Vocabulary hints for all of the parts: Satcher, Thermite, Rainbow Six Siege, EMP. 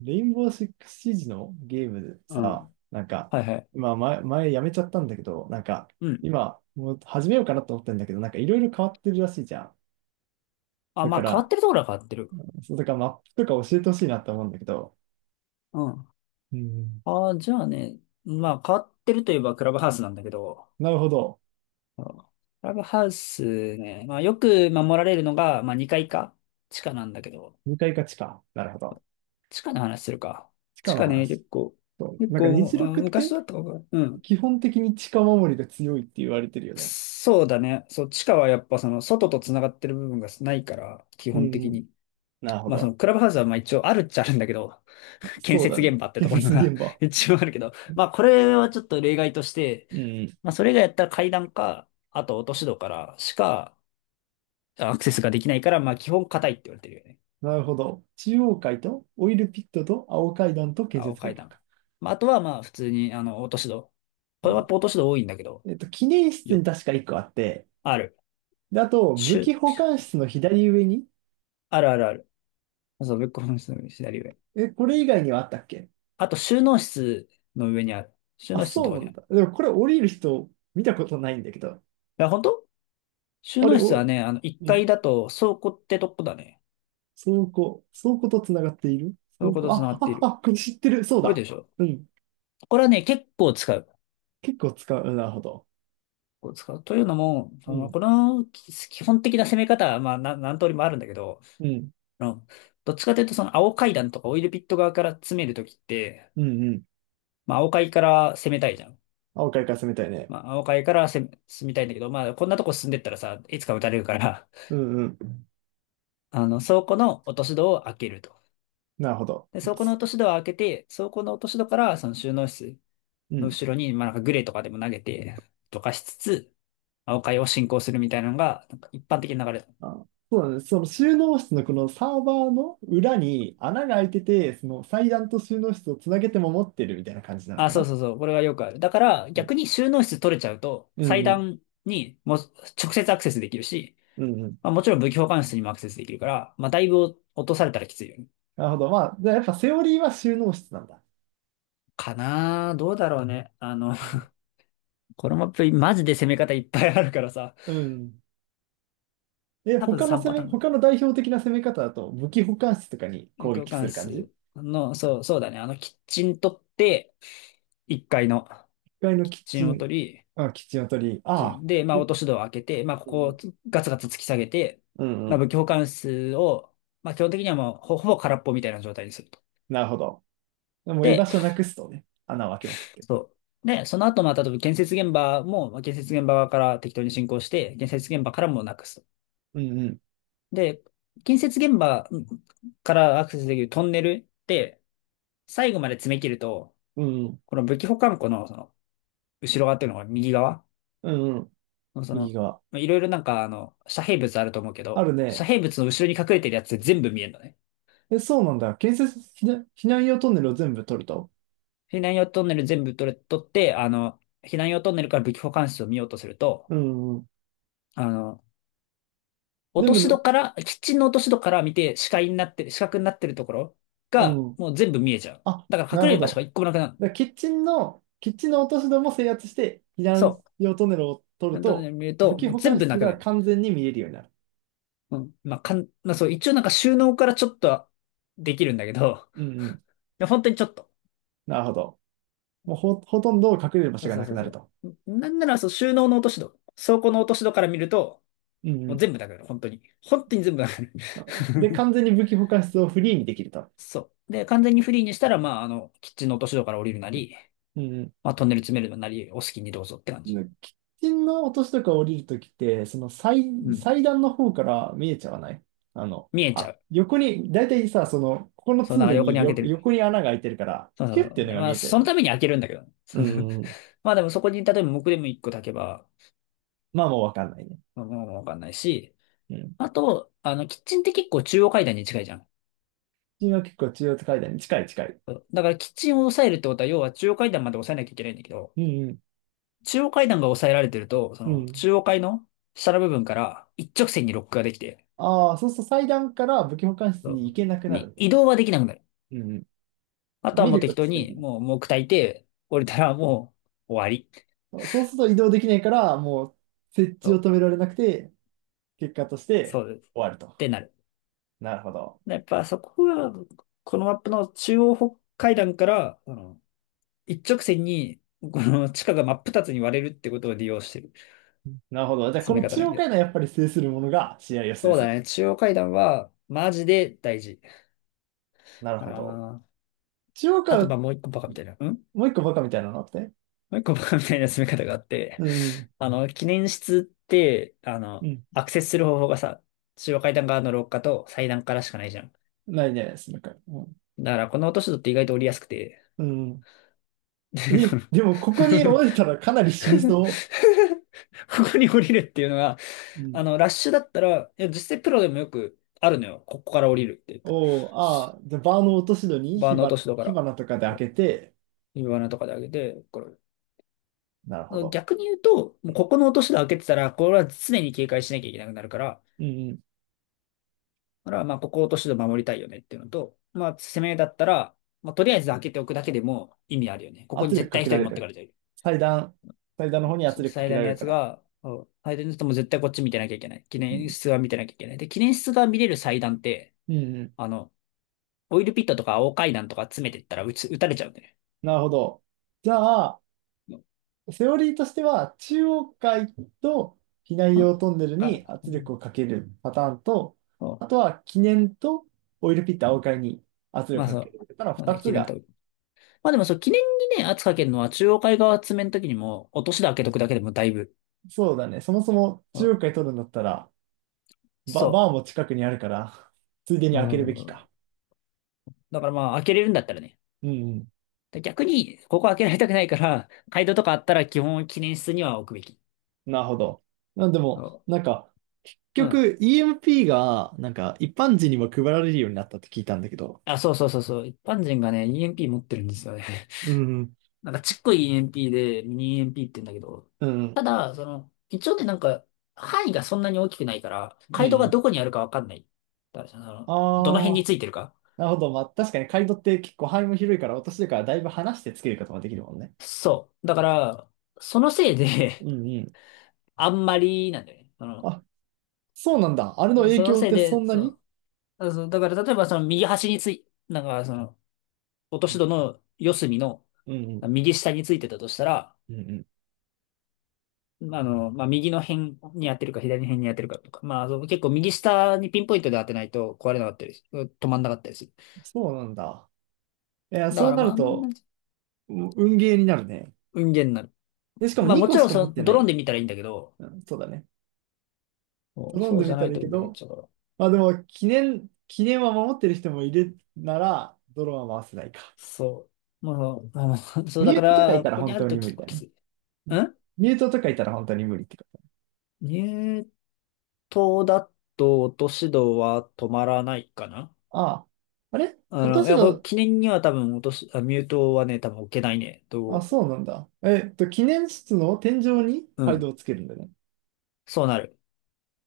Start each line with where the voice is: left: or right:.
right: レインボーシックスシージのゲーム
left: う
right: さ、
left: ん。
right: なんか、
left: はいはい。
right: 今前、ま前やめちゃったんだけど、なんか、
left: うん。
right: 今、もう始めようかなと思ってんだけど、なんかいろいろ変わってるらしいじゃん。
left: あ、
right: だ
left: ま
right: か
left: あ変わっ
right: ら、
left: てるところは変わってる。
right: そうだからマップとか教えてほしいなって思うんだけど。
left: うん。
right: うん。
left: ああ、じゃあね、まあ変わってるといえばクラブハウスなんだけど、
right: なるほど。
left: うん。クラブハウスね、まあよく守られるのが、まあ2階か、地下なんだけど、
right: 向かいか地下。なるほど。
left: 地下の話するか。
right: 地下
left: 地
right: の
left: 下ね、
right: 話。
left: 結構、
right: そう。
left: 結
right: なんか
left: 構、
right: 虹六っ
left: 昔
right: て
left: だったかな。うん。
right: 基本的に地下守りが強いって言われてるよね。
left: そうだね。そう、地下はやっぱその外と繋がってる部分がないから、基
right: う
left: 本的
right: ん。
left: に。
right: なるほ
left: まあその
right: ど。
left: クラブハウスはまあ一応あるっちゃあるんだけど、建
right: そうだ
left: 設
right: ね。
left: 現場って
right: 建
left: ところ
right: 設
left: が
right: 現場。
left: 一応あるけど、まあこれはちょっと例外として、
right: うん。
left: まあそれ以外やったら階段か、あと落とし戸からしかアクセスができないから、まあ基本硬いって言われてるよね。
right: なるほど。中央階とオイルピットと青階段と建
left: 青
right: 設
left: 階
right: 現場
left: 段。
right: か。
left: まああとはまあ普通に落とし戸。
right: う
left: これは
right: ん。
left: 落とし戸多いんだけど、
right: えっと、記念室に
left: よ、
right: 確か1個あって、
left: ある。
right: で、あと、
left: し
right: 武器
left: ゅ
right: 保管室の左上に、
left: あるあるある。そう、ブックオフの左上。
right: え、これ以外にはあったっけ。
left: あと収納室の上にある。収
right: あ、
left: 納室の
right: そ
left: と
right: う
left: こ
right: な
left: ろにあ
right: ん
left: る。
right: だ。でもこれ降りる人見たことないんだけど。
left: いや、本当。収
right: あれ、
left: 納室は
right: お、
left: ね、あの1
right: う
left: 階
right: ん。
left: だと倉庫ってとこだね。
right: 倉庫、と繋がっている
left: 倉
right: 倉
left: 庫と
right: 庫、
left: 繋が
right: あ、
left: ってい
right: あ、
left: る。
right: あ、これ知ってる。そう
left: 多いで
right: だ。
left: しょ。
right: うん。
left: これはね、結構使う。結
right: 結構使う。うんなるほど。
left: 構使う。というのも、そ
right: う
left: の、
right: ん。
left: この基本的な攻め方は、まあ、何通りもあるんだけど、
right: うん。
left: あのどっちかというと、その、青階段とかオイルピット側から詰めるときって、
right: うんうん。
left: まあ、青階から攻めたいじゃん。
right: 青階から攻めたいね。
left: まあ、青階から攻め、進みたいんだけど、まあ、こんなとこ進んでったらさ、いつか撃たれるから、
right: うんうん。
left: あの、倉庫の落とし戸を開けると。
right: なるほど。
left: で、倉庫の落とし戸を開けて、倉庫の落とし戸から、その収納室
right: う
left: の
right: ん。
left: 後ろに、まあ、なんかグレーとかでも投げて、とかしつつ、青階を進行するみたいなのが、なんか一般的な流れ。
right: あ、そうなんです。その収納室のこのサーバーの裏に穴が開いてて、その祭壇と収納室をつなげて守ってるみたいな感じなの
left: あ、
right: か
left: そう
right: な。
left: そうそう。これはよくある。だから、
right: うん
left: 逆に収納室取れちゃうと、
right: う
left: 祭
right: んうん。
left: 壇にもう直接アクセスできるし、
right: うんうん。
left: まあ、もちろん武器保管室にもアクセスできるから、まあ、だいぶ落とされたらきついよね。
right: なるほど。まあ、じゃあやっぱセオリーは収納室なんだ。
left: かなあどうだろうね。あの、
right: うん。
left: このマップ、マジで攻め方いっぱいあるからさ、
right: うん。え、
left: 多分3パターンぐらい。
right: 他の代表的な攻め方だと武器保管室とかに
left: 武
right: 攻
left: 器保
right: 撃す
left: 管
right: る感じ？ 1
left: 室の、そう、そうだね。あの、キッチン取って、1階の
right: 階の
left: キッ
right: キッ
left: チ
right: チ
left: ンを
right: ン、
left: 取り、
right: あ、キッチンを取り、ああ、
left: で、ま
right: う
left: あ、
right: ん
left: 落とし戸を開けて、まあ、こ
right: う
left: こ
right: ん
left: をガツガツ突き下げて、
right: う
left: まあ、
right: ん。
left: 武器保管室を、まあ、基本的にはもうほぼ空っぽみたいな状態にすると。
right: なるほど。でもう居場
left: で、
right: 所なくすとね、穴を開けまくって。
left: そう。で、その後、まあ、例えば建設現場も、まあ建設現場側から適当に進行して、建設現場からもなくすと。
right: うんうん。
left: で、建設現場からアクセスできるトンネルって、最後まで詰め切ると、
right: うんうん。
left: この武器保管庫の、その後ろ側っていうのが右側
right: うんうん。
left: の、そ
right: 右
left: の、
right: 側。
left: まあいろいろなんか、あの、遮蔽物あると思うけ
right: ある
left: ど、遮
right: ね。
left: 蔽物の後ろに隠れてるやつ全部見えるのね。
right: え、そうなんだ。建設避難、避難用トンネルを全部取ると。
left: 避難用トンネル全部取れ、取って、あの、避難用トンネルから武器保管室を見ようとすると、
right: うんうん。
left: あの、落
right: 全
left: と
right: 部
left: し
right: の、
left: 戸から、キッチンの落とし戸から見て視覚になってるところ
right: う
left: が、
right: ん。
left: もう全部見えちゃう。
right: あ、
left: だから
right: なる
left: 隠れ
right: ほ
left: る場所が
right: ど。
left: 一個もなくなる。
right: だからキッチンの落とし戸も制圧して、避
left: そ
right: 難
left: う。
right: 用トンネルを取る
left: 本当に
right: と、
left: 見る
right: 武
left: と、
right: 器
left: もう
right: 保
left: 全
right: 管
left: 部
right: 室
left: なくな
right: が
left: る。
right: 完全に見えるようになる。
left: うん。まあ、まあそう、一応なんか収納からちょっとはできるんだけど、
right: うんうん。
left: いや本当にちょっと。
right: なるほど。もうほ、ほとんど隠れる場
left: そ
right: 所
left: う
right: が
left: そう
right: な
left: そ
right: く
left: う
right: なる
left: そ
right: と。
left: う。なんなら、そう、収納の落とし戸、倉庫の落とし戸から見ると、
right: うんう
left: もう
right: ん。
left: 全部なくなる。本当に。本当に全部なくな
right: なるほど。で、
left: る。
right: 完 全に武器保管室をフリーにできると。
left: そう。で、完全にフリーにしたら、まあ、あの、キッチンの落とし戸から降りるなり、
right: うんうん。
left: まあ、トンネル詰めるなり、お好きにどうぞって感
right: ッ
left: じ。
right: 喫煙の落としとか降りるときって、その祭
left: うん。
right: 最段の方から見えちゃわない。あの、
left: 見えちゃ
right: あ、
left: う。
right: 横に、だいたいさ、その、ここの
left: そう、
right: 通
left: なんか
right: 路
left: 横に
right: に
left: 開け
right: よ、
left: てる。
right: 横に穴が開いてるから、
left: そうそ
right: ヒュ
left: う
right: ッて
left: そ
right: いう
left: う。
right: の
left: で
right: が
left: ま
right: 見
left: あ、
right: えちゃう
left: そ
right: よ
left: の
right: ね。
left: ために開けるんだけど。
right: う ん、うん。
left: まあでもそこに、例えば木でも一個炊けば、
right: まあもうわかんないね。
left: まあもうわかんないし。
right: うん。
left: あと、あの、キッチンって結構中央階段に近いじゃん。
right: 君は結構中央階段に近い。
left: そうだからキッチンを抑えるってことは、要は中央階段まで抑えなきゃいけないんだけど、
right: うん、うん。
left: 中央階段が抑えられてると、そ
right: う
left: の
right: ん。
left: 中央階の下の部分から一直線にロックができて、
right: ああ、そうすると祭壇から武器保管室
left: そ
right: に行けなく
left: う
right: なる
left: に
right: んだ。
left: 移動はできなくなる。
right: うんうん。
left: あとは
right: 見
left: もう
right: るこ
left: 適
right: と
left: 当
right: しかでき
left: に、
right: ない。
left: もう、もう炊いて、降りたらもう終わり。
right: そうすると移動できないから、もう設
left: と、
right: 置を止められなくて、結果とし
left: そ
right: て
left: うです。
right: 終わる
left: っ
right: と。
left: てなる。
right: なるほど。
left: やっぱそこが、このマップの中央北海段から、あの、一直線に、この地下が真っ二つに割れるってことを利用してる。
right: なるほど。じゃあ、こ
left: 詰め
right: の
left: 方
right: 中
left: の
right: 央
left: 気が
right: 会
left: す
right: の
left: る。
right: やっぱり制するものが試合を制
left: そう
right: す
left: だ
right: る。
left: ね。中央階段は、マジで大事
right: なる
left: か
right: ほど。
left: な。
right: 中央
left: あと、ま
right: 階、
left: あ、もう一個バカみたいな。
right: もう一個バカみたいなのあって。
left: もう一個 バカみたいな進め方があって、
right: うん。
left: あの、記念室って、あ
right: う
left: の、
right: ん。
left: アクセスする方法がさ、中央階段側の廊下と祭壇からしかないじゃん。
right: ないね、そのか。うん。
left: だから、この落とし戸って意外と降りやすくて、
right: うん。
left: でこ
right: え、
left: の
right: でもここに折れ たらかなり死にそ
left: ここに降りるっていうのが、
right: う。う
left: あ
right: ん。
left: の、ラッシュだったら、いや、実際プロでもよくあるのよ。ここから降りるって。
right: おお、ああ、じゃあバーの落とし戸に
left: バーの落とし戸か
right: 火
left: ら、
right: 花とかで開けて、
left: 指輪のとかで上げて、これ。
right: なるほど。
left: 逆に言うと、
right: う
left: もう
right: ん
left: ここの落とし戸開けてたら、これは常に警戒しなきゃいけなくなるから、
right: うんうん。
left: だから、まあ、ここを落としで守りたいよねっていうのと、まあ、攻めだったら、まあ、とりあえず開けておくだけでも意味あるよね。ここ
right: 圧
left: に
right: 力
left: 絶
right: か
left: 対一
right: けら
left: 人
right: れ
left: 持って
right: る。
left: かれてる。
right: 祭壇、祭壇の方に圧力か
left: 最
right: けら
left: 大
right: れ
left: の
right: る
left: や
right: か
left: つ
right: ら。
left: が、そう最大のやつも絶対こっち見てなきゃいけない。記
right: う
left: 念
right: ん。
left: 室は見てなきゃいけない。で、記念室が見れる祭壇って、
right: うんうん。
left: あの、オイルピットとか青階段とか詰めてったら撃たれちゃうんだよ
right: なるほど。じゃあ、
left: ね。
right: セオリーとしては、中央階と避難
left: うん。
right: 用トンネル
left: あ、
right: に
left: う
right: 圧
left: ん。
right: 力をかけるパターンと、
left: そ
right: あとは記念とオイルピット青階に圧
left: まあ
right: 力をか
left: そ
right: け
left: う。
right: る。ただ
left: まあ
right: 2
left: ね、
right: つ
left: 記念と。
right: が、
left: まあでもそう、記念にね、圧かけるのは中央海側詰めの時にも、落としで開けとくだけでもだいぶ。
right: そうだね、そもそも
left: う
right: 中
left: ん。
right: 央階取るんだったら、
left: そ
right: バーも近くにあるから、ついでに
left: う。う
right: 開けるべきか。
left: ん。だからまあ、開けれるんだったらね。
right: うん
left: で逆に、ここ開けられたくないから、街道とかあったら基本記念室には置くべき。
right: うん、なるほど。なんでも、
left: そ
right: なんか、
left: う。う
right: 結
left: ん。
right: 局 EMP が、なんか一般人にも配られるようになったって聞いたんだけど。
left: あ、そうそうそうそう。一般人がね、EMP 持ってるんですよね。
right: うん
left: なんかちっこい EMP で、ミニ EMP って言うんだけど。
right: うん、うん
left: ただ、その、一応ね、なんか、範囲がそんなに大きくないから、
right: う
left: 街道が
right: ん。
left: どこにあるかわかんない。だからそ
right: あ
left: の、どの辺に
right: あ、
left: ついてるか。
right: なるほど。まあ、確かにカイドって結構範囲も広いから、私とからだいぶ離してつけることができるもんね。
left: そう。だから、そのせい
right: う
left: で
right: んうん。
left: あんまりなんだよね。その、
right: あ、そうなんだ。あれの影
left: その
right: 響っ
left: せい
right: てそ
left: で、
right: んな
left: そ
right: に。
left: う。そうだから例えばその右端につい、なんかその落と
right: う
left: し
right: ん
left: 戸の四隅の
right: うん。
left: 右下についてたとしたら、
right: うんうん。
left: あの、まあ、右の辺にやってるか左の辺にやってるかとか、まあ、そう結構右下にピンポイントで当てないと壊れなかったり止まんなかったりする。
right: そうなんだ。いや、
left: だ
right: そ
left: か
right: う
left: ら
right: な
left: まあ、
right: る
left: あんま
right: と、うん
left: り
right: 運ゲーになるね。
left: 運ゲーになる。
right: で、しかも
left: まあ
right: 2
left: も
right: 個
left: ち
right: し
left: ろん
right: か持
left: そ
right: っ
left: の
right: て
left: ド
right: な
left: ローン
right: い。
left: で見たらいいんだけど、
right: うん、そうだね。
left: そ
right: ド
left: う
right: ローン
left: そ
right: で
left: うじ
right: 見
left: ゃ
right: た
left: な
right: ら
left: い
right: いい
left: と
right: け
left: 運ゲーになっ
right: ど、
left: ちゃうから。
right: まあでも、記念は守ってる人もいるなら、ドローンは回せないか。
left: そう。まあ、あの そう
right: ミ
left: だ
right: ュー
left: か
right: トとかい
left: ら、
right: た
left: こ
right: ら
left: こに
right: 本
left: ある
right: 当に
left: と
right: 無
left: 結
right: 理
left: 構
right: だ
left: きつ
right: ね。
left: い。ん
right: ミュートとかいたら本当に無理ってこと。
left: 入刀だと落とし戸は止まらないかな。
right: ああ。あれ
left: あの、
right: 私
left: いや、これ
right: の。
left: 記念には多分落とす、あ、ミュートはね、多分置けないね。
right: あ、そ
left: と、
right: うなんだ。えっと、記念室の天井に
left: う
right: ガイド
left: ん。
right: をつけるんだね。
left: そうなる。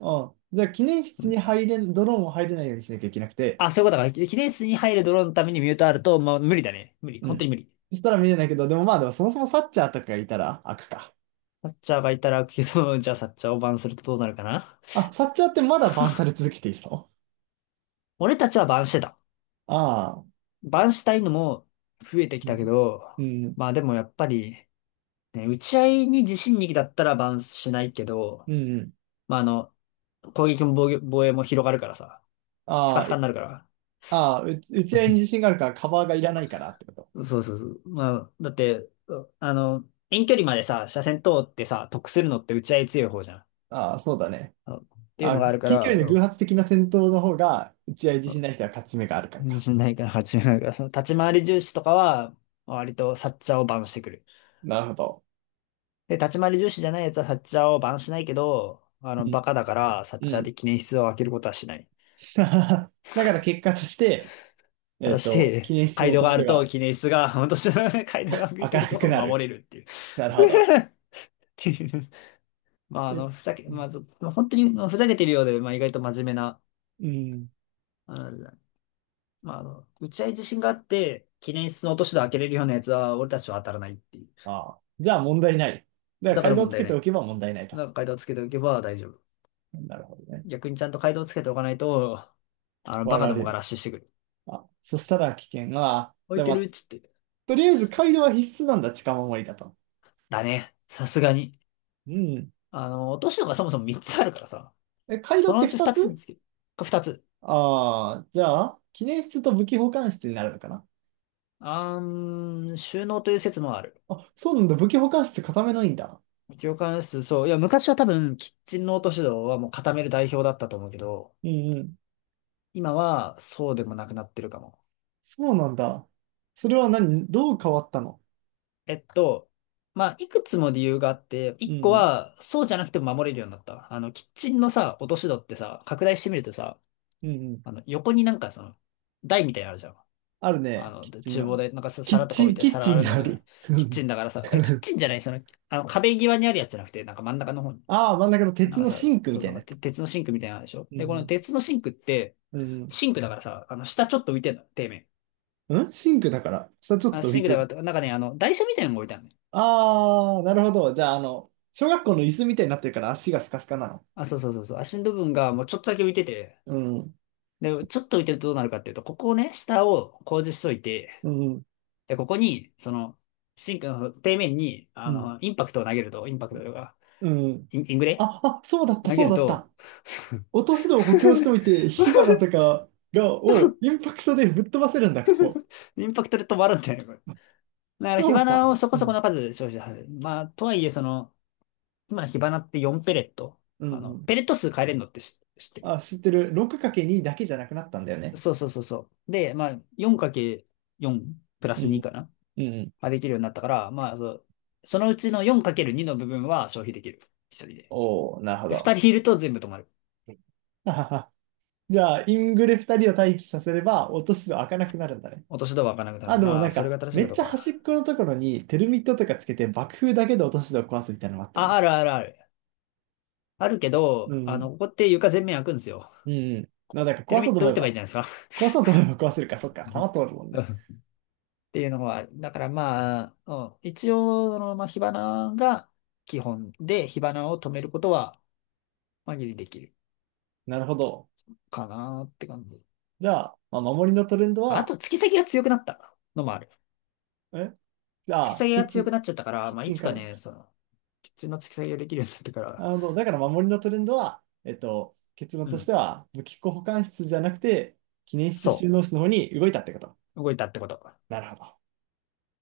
right: ああ。じゃあ、記念
left: う
right: 室
left: ん。
right: に入れん、ドローンを入れないようにしなきゃいけなくて。
left: あ、そういうことか。記念室に入るドローンのためにミュートあると、まあ、無理だね。無理。
right: う
left: 本当に
right: ん。
left: 無理。
right: そしたら見れないけど、でもまあ、でもそもそもサッチャーとかがいたら開くか。
left: サッチャーがいたら、けど、じゃあサッチャーをバンするとどうなるかな。
right: あ、サッチャーってまだバンされ続けているの。
left: 俺たちはバンしてた。
right: ああ。
left: バンしたいのも増えてき
right: う
left: たけ
right: ん。
left: ど、
right: うん。
left: まあでもやっぱり、ね、打ち合いに自信力だったらバンしないけど、
right: うん。
left: まああの、攻撃も防御防衛も広がるからさ、ス
right: あ
left: カス
right: あ、
left: カに
right: え。
left: なるから。
right: ああ、う打ち合いに自信があるからカバーがいらないからってこと。
left: そうそうそう。まあ、だって、あの、遠距離までさ、車線通ってさ、得するのって打ち合い強い方じゃん。
right: ああ、そうだね。
left: あっていうの
right: あ、
left: があるか
right: 近距
left: ら、
right: 離の偶発的な戦闘の方が、打ち合い自信ない人は勝ち目があるから
left: 自
right: か。
left: 信 ないから始めないから、その立ち回り重視とかは、割とサッチャーをバンしてくる。
right: なるほど。
left: で、立ち回り重視じゃないやつはサッチャーをバンしないけど、あ
right: う
left: の、
right: ん。
left: バカだから、サッ
right: う
left: チャーで
right: ん。
left: 記念室を開けることはしない。
right: だから結果として、
left: 果
right: え
left: た
right: っ
left: し
right: と、記
left: て、
right: 念室の
left: 街道
right: 落と
left: が
right: し
left: あ
right: 戸
left: ると、
right: が
left: 記念室が、本当に街道が開い
right: 開
left: て
right: か
left: る
right: なく
left: と
right: な
left: 守
right: る。
left: れるっていう。
right: なるほど。
left: まあ、あ
right: え、
left: の、ふざけ、まあ、ず本当にまあふざけてるようで、まあ、意外と真面目な、
right: うん。
left: あの、まあ、あの、打ち合い自信があって、記念室の落とし戸開けれるようなやつは、俺たちは当たらないっていう。
right: ああ。じゃあ問題ない。だから、
left: だか
right: 階
left: ら
right: 段を
left: 問
right: つ
left: 題
right: け
left: な
right: てお
left: い。
right: けば問題ない
left: だ
right: と。
left: から、回答つけておけば大丈夫。
right: なるほどね。
left: 逆にちゃんと回答つけておかないと、あの、バ
right: 割
left: カ
right: ら
left: ど
right: れ
left: もが
right: る。
left: ラッシュしてくる。
right: あ、そしたら危険が、
left: 置
right: じ
left: い
right: ゃあ
left: て
right: ま
left: る
right: あ、
left: っつって。
right: とりあえず街道は必須なんだ、近守りだと。
left: だね。さすがに。
right: うん。
left: あの、落とし戸がそもそも3つあるからさ、
right: え、街道
left: そ
right: っ
left: の
right: て
left: うち
right: 2
left: 2つ見
right: つ
left: つける。2つ。
right: ああー、じゃあ、記念室と武器保管室になるのかな。
left: あーん、収納という説もある。
right: あ、そうなんだ、武器保管室固めないんだ。
left: 業関数、そう。いや、昔は多分、キッチンノート指導はもう固める代表だったと思うけど、
right: うんうん。
left: 今はそうでもなくなってるかも。
right: そうなんだ。それは何どう変わったの。
left: えっと、まあ、いくつも理由があって、
right: う
left: 一個
right: ん、
left: は、そうじゃなくても守れるようになった。あの、キッチンのさ、落とし戸ってさ、拡大してみるとさ、
right: うん、うん。
left: あの、横になんかその、台みたいなのあるじゃん。
right: ある
left: あ
right: ね。
left: の、
right: キッ
left: で
right: チン
left: 厨房
right: の。
left: で、なんかさ皿とか置いて、
right: キッ
left: 皿
right: チ
left: あ
right: ン
left: るん
right: が
left: だ
right: あ
left: か
right: る。
left: ら、
right: う
left: キッチ
right: ん。
left: ンだからさ、キッチ ンじゃない、その、あの、壁際にあるやつじゃなくて、なんか真ん中の方に。
right: ああ、真ん中の
left: な
right: 鉄
left: んか
right: のシ
left: さ、
right: ンクみ
left: そう、
right: た
left: な
right: い
left: ん
right: な
left: か
right: や
left: て
right: つ。
left: 鉄のシンクみたいなのでしょ
right: う
left: で、この
right: ん、
left: 鉄のシンクって、
right: うん、
left: シンクだからさ、あの、下ちょっと浮いてんの、底面。
right: うん。んシンクだから、下ちょっ
left: あ、
right: と浮
left: シン
right: い
left: ク
right: てる。
left: だから、なんかね、あの、台車みたいなのが置いてあるのよ。
right: ああ、なるほど。じゃあ、あの、小学校の椅子みたいになってるから足がスカスカなの。
left: あ、そうそうそうそう。足の部分がもうちょっとだけ浮いてて、
right: うん、
left: で、ちょっと浮いてるとどうなるかっていうと、ここをね、下を工事しといて、
right: うん、
left: で、ここに、その、シンクの底面に、
right: う
left: あ
right: ん、
left: の、インパクトを投げると、インパクトとか、
right: うん。
left: イングレ
right: あ、そうだった、
left: 投げ
right: そう
left: る
right: だっ
left: と、
right: た。落とし戸を補強しておい て、火花とかが、をインパクトでぶっ飛ばせるんだ、ここ。
left: インパクトで止まるんだよね、これ。だから、
right: そう
left: 火
right: だった。
left: 花をそこ
right: う
left: そこ
right: ん。
left: の数消費させる。まあ、とはいえ、その、今、火花って4ペレット。
right: う
left: あ
right: んう
left: の、
right: ん。
left: ペレット数変えれるのって知ってる。
right: あ、知ってる。6×2 だけじゃなくなったんだよね。
left: そうそうそうそう。で、まあ、4×4 プラ
right: う
left: ス
right: ん、
left: 2かな
right: うんうん。
left: ができるようになったから、まあ、そう、そのうちの 4×2 の部分は消費できる。一人で。
right: おお、なるほ
left: で、二
right: ど。
left: 人いると全部止まる。
right: ははは。 じゃあ、イングレ2人を待機させれば、落とし戸開かなくなるんだね。
left: 落とし戸は開かなくな
right: あ、
left: る。
right: でも
left: ま
right: な
left: あ、
right: ん
left: それ
right: か、
left: が正しい
right: め
left: か
right: っ
left: どう
right: ちゃ端
left: か。
right: っこのところにテルミットとかつけて爆風だけで落とし戸を壊すみたいなのもあったよ
left: あ、
right: ね。
left: あるあるある。あるけ
right: う
left: ど、
right: ん。
left: あ
right: う
left: の、ここって床全面開くんですよ。
right: んうん。まあ、だから
left: テ
right: 壊
left: ルミ
right: そう
left: ッ
right: と
left: ト
right: 思
left: 打
right: え
left: てばいい
right: ば、
left: じゃないですか。
right: 壊そうと思えば壊せるか、そっか、弾通るもんね。
left: っていうのはある、だからまあ、うん、一応、その、まあ、火花が基本で、火花を止めることは、紛れできる
right: なるほど。
left: かなって感じ。
right: じゃあ、まあ、守りのトレンド
left: あ
right: は、
left: と、突き先が強くなったのもある。
right: え。じ
left: 突き
right: ゃあ、
left: 先が強くなっちゃったから、
right: キッ
left: まあ、
right: チ
left: い
right: ン
left: つ
right: か
left: か
right: らだ。
left: ね、その、普通の突き先ができるようになってから、
right: なるほど。だから守りのトレンドは、えっと、結論
left: う
right: とし
left: ん、
right: ては、武器庫保管室じゃなくて、記念室収
left: そ
right: 納室の方に動いたってこと。
left: う、動いたってこと。
right: なるほど。